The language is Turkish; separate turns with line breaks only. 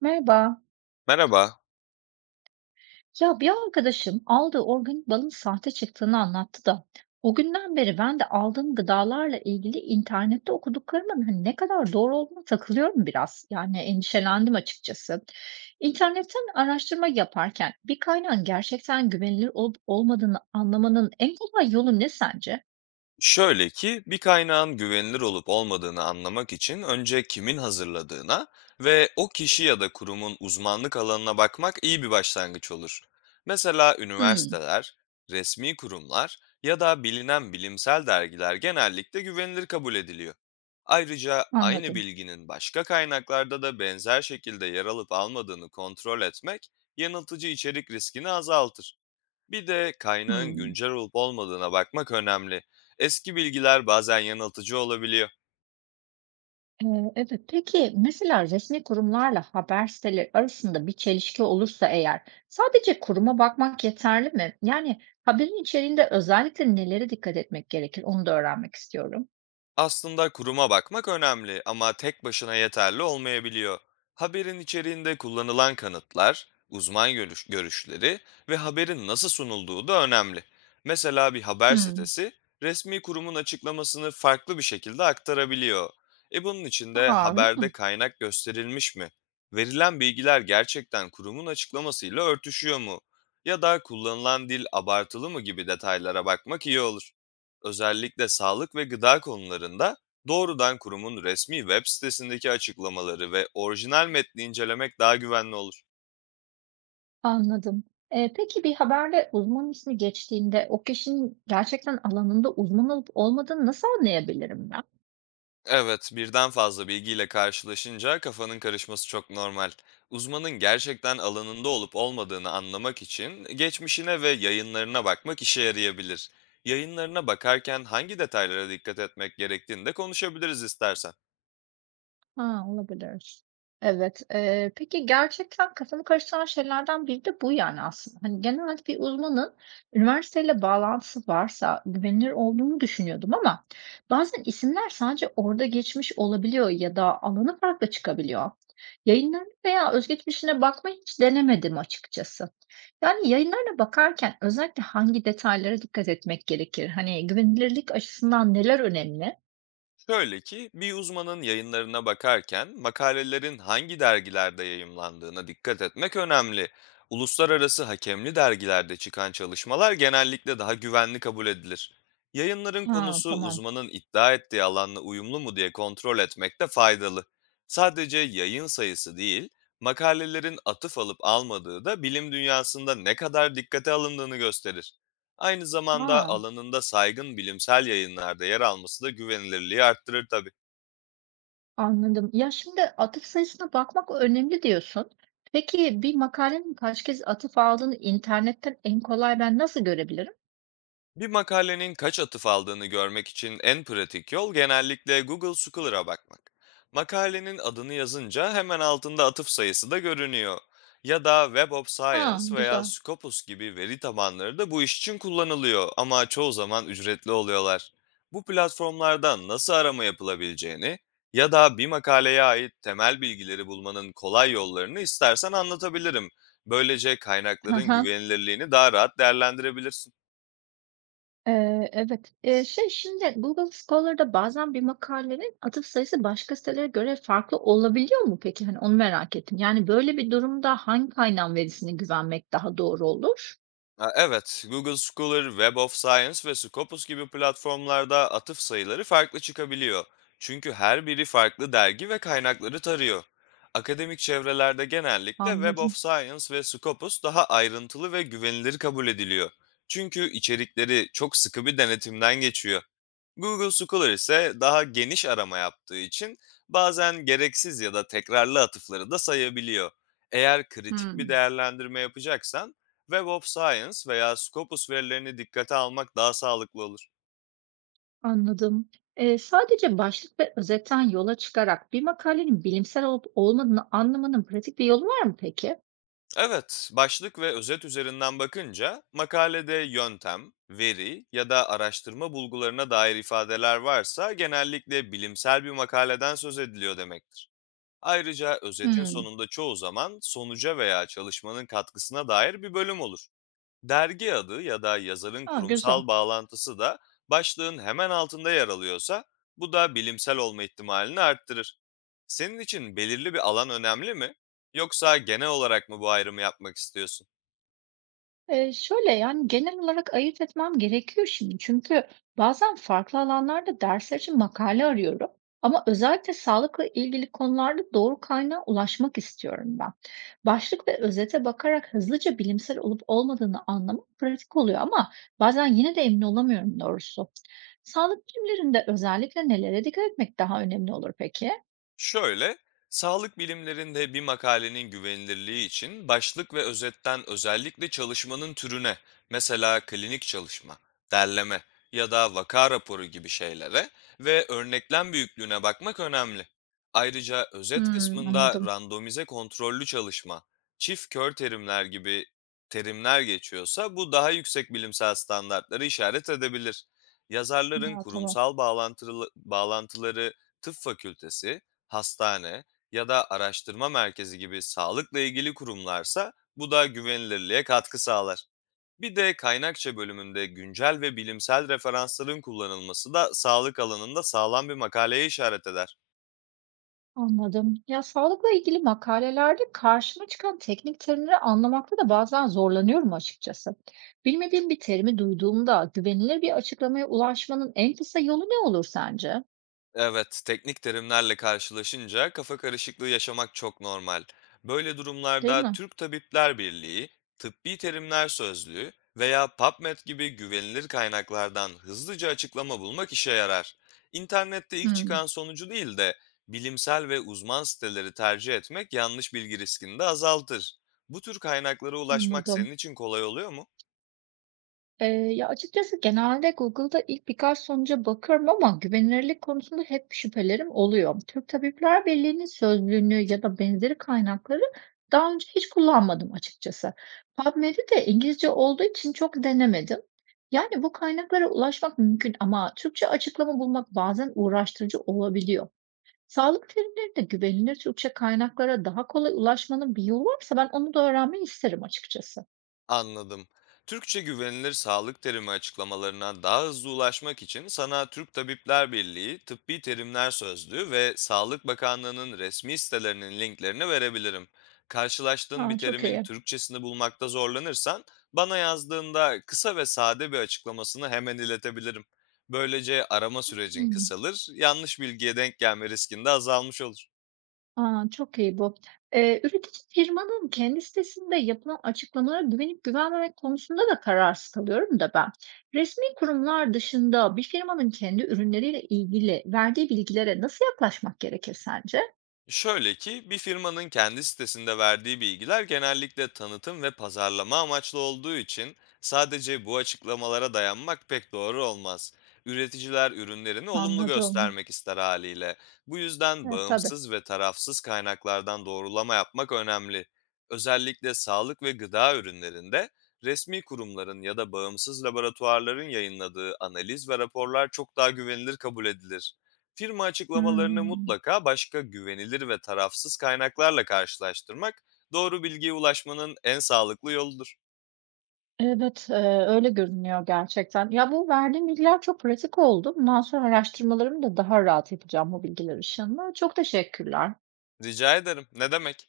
Merhaba.
Merhaba.
Ya bir arkadaşım aldığı organik balın sahte çıktığını anlattı da o günden beri ben de aldığım gıdalarla ilgili internette okuduklarımın hani ne kadar doğru olduğuna takılıyorum biraz. Yani endişelendim açıkçası. İnternetten araştırma yaparken bir kaynağın gerçekten güvenilir olup olmadığını anlamanın en kolay yolu ne sence?
Şöyle ki bir kaynağın güvenilir olup olmadığını anlamak için önce kimin hazırladığına ve o kişi ya da kurumun uzmanlık alanına bakmak iyi bir başlangıç olur. Mesela
Hmm,
üniversiteler, resmi kurumlar ya da bilinen bilimsel dergiler genellikle güvenilir kabul ediliyor. Ayrıca aynı
anladım.
bilginin başka kaynaklarda da benzer şekilde yer alıp almadığını kontrol etmek yanıltıcı içerik riskini azaltır. Bir de kaynağın
Hmm.
güncel olup olmadığına bakmak önemli. Eski bilgiler bazen yanıltıcı olabiliyor.
Evet. Peki, mesela resmi kurumlarla haber siteleri arasında bir çelişki olursa eğer sadece kuruma bakmak yeterli mi? Yani haberin içeriğinde özellikle nelere dikkat etmek gerekir onu da öğrenmek istiyorum.
Aslında kuruma bakmak önemli ama tek başına yeterli olmayabiliyor. Haberin içeriğinde kullanılan kanıtlar, uzman görüşleri ve haberin nasıl sunulduğu da önemli. Mesela bir haber
Hımm.
sitesi resmi kurumun açıklamasını farklı bir şekilde aktarabiliyor. E bunun için de
A, öyle mi?
haberde kaynak gösterilmiş mi? Verilen bilgiler gerçekten kurumun açıklamasıyla örtüşüyor mu? Ya da kullanılan dil abartılı mı gibi detaylara bakmak iyi olur, özellikle sağlık ve gıda konularında doğrudan kurumun resmi web sitesindeki açıklamaları ve orijinal metni incelemek daha güvenli olur.
Anladım. Peki bir haberde uzman ismi geçtiğinde o kişinin gerçekten alanında uzman olup olmadığını nasıl anlayabilirim ben?
Evet, birden fazla bilgiyle karşılaşınca kafanın karışması çok normal. Uzmanın gerçekten alanında olup olmadığını anlamak için geçmişine ve yayınlarına bakmak işe yarayabilir. Yayınlarına bakarken hangi detaylara dikkat etmek gerektiğini de konuşabiliriz istersen.
Ha, olabilir. Evet, peki gerçekten kafamı karıştıran şeylerden biri de bu yani aslında. Hani genelde bir uzmanın üniversiteyle bağlantısı varsa güvenilir olduğunu düşünüyordum ama bazen isimler sadece orada geçmiş olabiliyor ya da alanı farklı çıkabiliyor. Yayınlarına veya özgeçmişine bakmayı hiç denemedim açıkçası. Yani yayınlarına bakarken özellikle hangi detaylara dikkat etmek gerekir? Hani güvenilirlik açısından neler önemli?
Şöyle ki bir uzmanın yayınlarına bakarken makalelerin hangi dergilerde yayımlandığına dikkat etmek önemli. Uluslararası hakemli dergilerde çıkan çalışmalar genellikle daha güvenli kabul edilir. Yayınların
Ha,
konusu
tamam.
uzmanın iddia ettiği alanla uyumlu mu diye kontrol etmek de faydalı. Sadece yayın sayısı değil, makalelerin atıf alıp almadığı da bilim dünyasında ne kadar dikkate alındığını gösterir. Aynı zamanda
Ha.
alanında saygın bilimsel yayınlarda yer alması da güvenilirliği arttırır tabii.
Anladım. Ya, şimdi atıf sayısına bakmak önemli diyorsun. Peki bir makalenin kaç kez atıf aldığını internetten en kolay ben nasıl görebilirim?
Bir makalenin kaç atıf aldığını görmek için en pratik yol genellikle Google Scholar'a bakmak. Makalenin adını yazınca hemen altında atıf sayısı da görünüyor. Ya da Web of
Ha,
Science veya
güzel.
Scopus gibi veri tabanları da bu iş için kullanılıyor ama çoğu zaman ücretli oluyorlar. Bu platformlardan nasıl arama yapılabileceğini ya da bir makaleye ait temel bilgileri bulmanın kolay yollarını istersen anlatabilirim. Böylece
Hı
kaynakların
hı.
güvenilirliğini daha rahat değerlendirebilirsin.
Evet. Şimdi Google Scholar'da bazen bir makalenin atıf sayısı başka sitelere göre farklı olabiliyor mu peki? Hani onu merak ettim. Yani böyle bir durumda hangi kaynağın verisine güvenmek daha doğru olur?
Ha, evet, Google Scholar, Web of Science ve Scopus gibi platformlarda atıf sayıları farklı çıkabiliyor. Çünkü her biri farklı dergi ve kaynakları tarıyor. Akademik çevrelerde genellikle Web of
Anladım.
Science ve Scopus daha ayrıntılı ve güvenilir kabul ediliyor. Çünkü içerikleri çok sıkı bir denetimden geçiyor. Google Scholar ise daha geniş arama yaptığı için bazen gereksiz ya da tekrarlı atıfları da sayabiliyor. Eğer kritik bir
Hmm.
değerlendirme yapacaksan Web of Science veya Scopus verilerini dikkate almak daha sağlıklı olur.
Anladım. Sadece başlık ve özetten yola çıkarak bir makalenin bilimsel olup olmadığını anlamanın pratik bir yolu var mı peki?
Evet, başlık ve özet üzerinden bakınca makalede yöntem, veri ya da araştırma bulgularına dair ifadeler varsa genellikle bilimsel bir makaleden söz ediliyor demektir. Ayrıca özetin
Hmm.
sonunda çoğu zaman sonuca veya çalışmanın katkısına dair bir bölüm olur. Dergi adı ya da yazarın
Aa, güzel.
kurumsal bağlantısı da başlığın hemen altında yer alıyorsa bu da bilimsel olma ihtimalini arttırır. Senin için belirli bir alan önemli mi? Yoksa genel olarak mı bu ayrımı yapmak istiyorsun?
Şöyle yani genel olarak ayırt etmem gerekiyor şimdi. Çünkü bazen farklı alanlarda dersler için makale arıyorum. Ama özellikle sağlıkla ilgili konularda doğru kaynağa ulaşmak istiyorum ben. Başlık ve özete bakarak hızlıca bilimsel olup olmadığını anlamak pratik oluyor ama bazen yine de emin olamıyorum doğrusu. Sağlık bilimlerinde özellikle nelere dikkat etmek daha önemli olur peki?
Şöyle, sağlık bilimlerinde bir makalenin güvenilirliği için başlık ve özetten özellikle çalışmanın türüne, mesela klinik çalışma, derleme ya da vaka raporu gibi şeylere ve örneklem büyüklüğüne bakmak önemli. Ayrıca özet
Hımm,
kısmında
anladım.
randomize kontrollü çalışma, çift kör terimler gibi terimler geçiyorsa bu daha yüksek bilimsel standartları işaret edebilir. Yazarların
Ha, tamam,
kurumsal bağlantıları tıp fakültesi, hastane ya da araştırma merkezi gibi sağlıkla ilgili kurumlarsa bu da güvenilirliğe katkı sağlar. Bir de kaynakça bölümünde güncel ve bilimsel referansların kullanılması da sağlık alanında sağlam bir makaleye işaret eder.
anladım. Ya, sağlıkla ilgili makalelerde karşıma çıkan teknik terimleri anlamakta da bazen zorlanıyorum açıkçası. Bilmediğim bir terimi duyduğumda güvenilir bir açıklamaya ulaşmanın en kısa yolu ne olur sence?
Evet, teknik terimlerle karşılaşınca kafa karışıklığı yaşamak çok normal. Böyle
Değil
durumlarda
mi?
Türk Tabipler Birliği, Tıbbi Terimler Sözlüğü veya PubMed gibi güvenilir kaynaklardan hızlıca açıklama bulmak işe yarar. İnternette ilk
Hımm,
çıkan sonucu değil de bilimsel ve uzman siteleri tercih etmek yanlış bilgi riskini de azaltır. Bu tür kaynaklara ulaşmak
anladım.
senin için kolay oluyor mu?
Eee, ya, açıkçası genelde Google'da ilk birkaç sonuca bakıyorum ama güvenilirlik konusunda hep şüphelerim oluyor. Türk Tabipler Birliği'nin sözlüğünü ya da benzeri kaynakları daha önce hiç kullanmadım açıkçası. PubMed'i de İngilizce olduğu için çok denemedim. Yani bu kaynaklara ulaşmak mümkün ama Türkçe açıklama bulmak bazen uğraştırıcı olabiliyor. Sağlık terimlerinde güvenilir Türkçe kaynaklara daha kolay ulaşmanın bir yolu varsa ben onu da öğrenmeyi isterim açıkçası.
Anladım. Türkçe güvenilir sağlık terimi açıklamalarına daha hızlı ulaşmak için sana Türk Tabipler Birliği, Tıbbi Terimler Sözlüğü ve Sağlık Bakanlığı'nın resmi sitelerinin linklerini verebilirim. Karşılaştığın bir
Ha, çok
terimin
iyi.
Türkçesini bulmakta zorlanırsan, bana yazdığında kısa ve sade bir açıklamasını hemen iletebilirim. Böylece arama sürecin
Hmm.
kısalır, yanlış bilgiye denk gelme riskin de azalmış olur.
A, çok iyi bu. Üretici firmanın kendi sitesinde yapılan açıklamalara güvenip güvenmemek konusunda da kararsız kalıyorum da ben. Resmi kurumlar dışında bir firmanın kendi ürünleriyle ilgili verdiği bilgilere nasıl yaklaşmak gerekir sence?
Şöyle ki bir firmanın kendi sitesinde verdiği bilgiler genellikle tanıtım ve pazarlama amaçlı olduğu için sadece bu açıklamalara dayanmak pek doğru olmaz. Üreticiler ürünlerini olumlu
Anladım.
göstermek ister haliyle. Bu yüzden
E, tabii.
bağımsız ve tarafsız kaynaklardan doğrulama yapmak önemli. Özellikle sağlık ve gıda ürünlerinde resmi kurumların ya da bağımsız laboratuvarların yayınladığı analiz ve raporlar çok daha güvenilir kabul edilir. Firma açıklamalarını
Hımm.
mutlaka başka güvenilir ve tarafsız kaynaklarla karşılaştırmak, doğru bilgiye ulaşmanın en sağlıklı yoludur.
Evet, öyle görünüyor gerçekten. Ya, bu verdiğim bilgiler çok pratik oldu. Bundan sonra araştırmalarımı da daha rahat yapacağım bu bilgiler ışığında. Çok teşekkürler.
Rica ederim. Ne demek?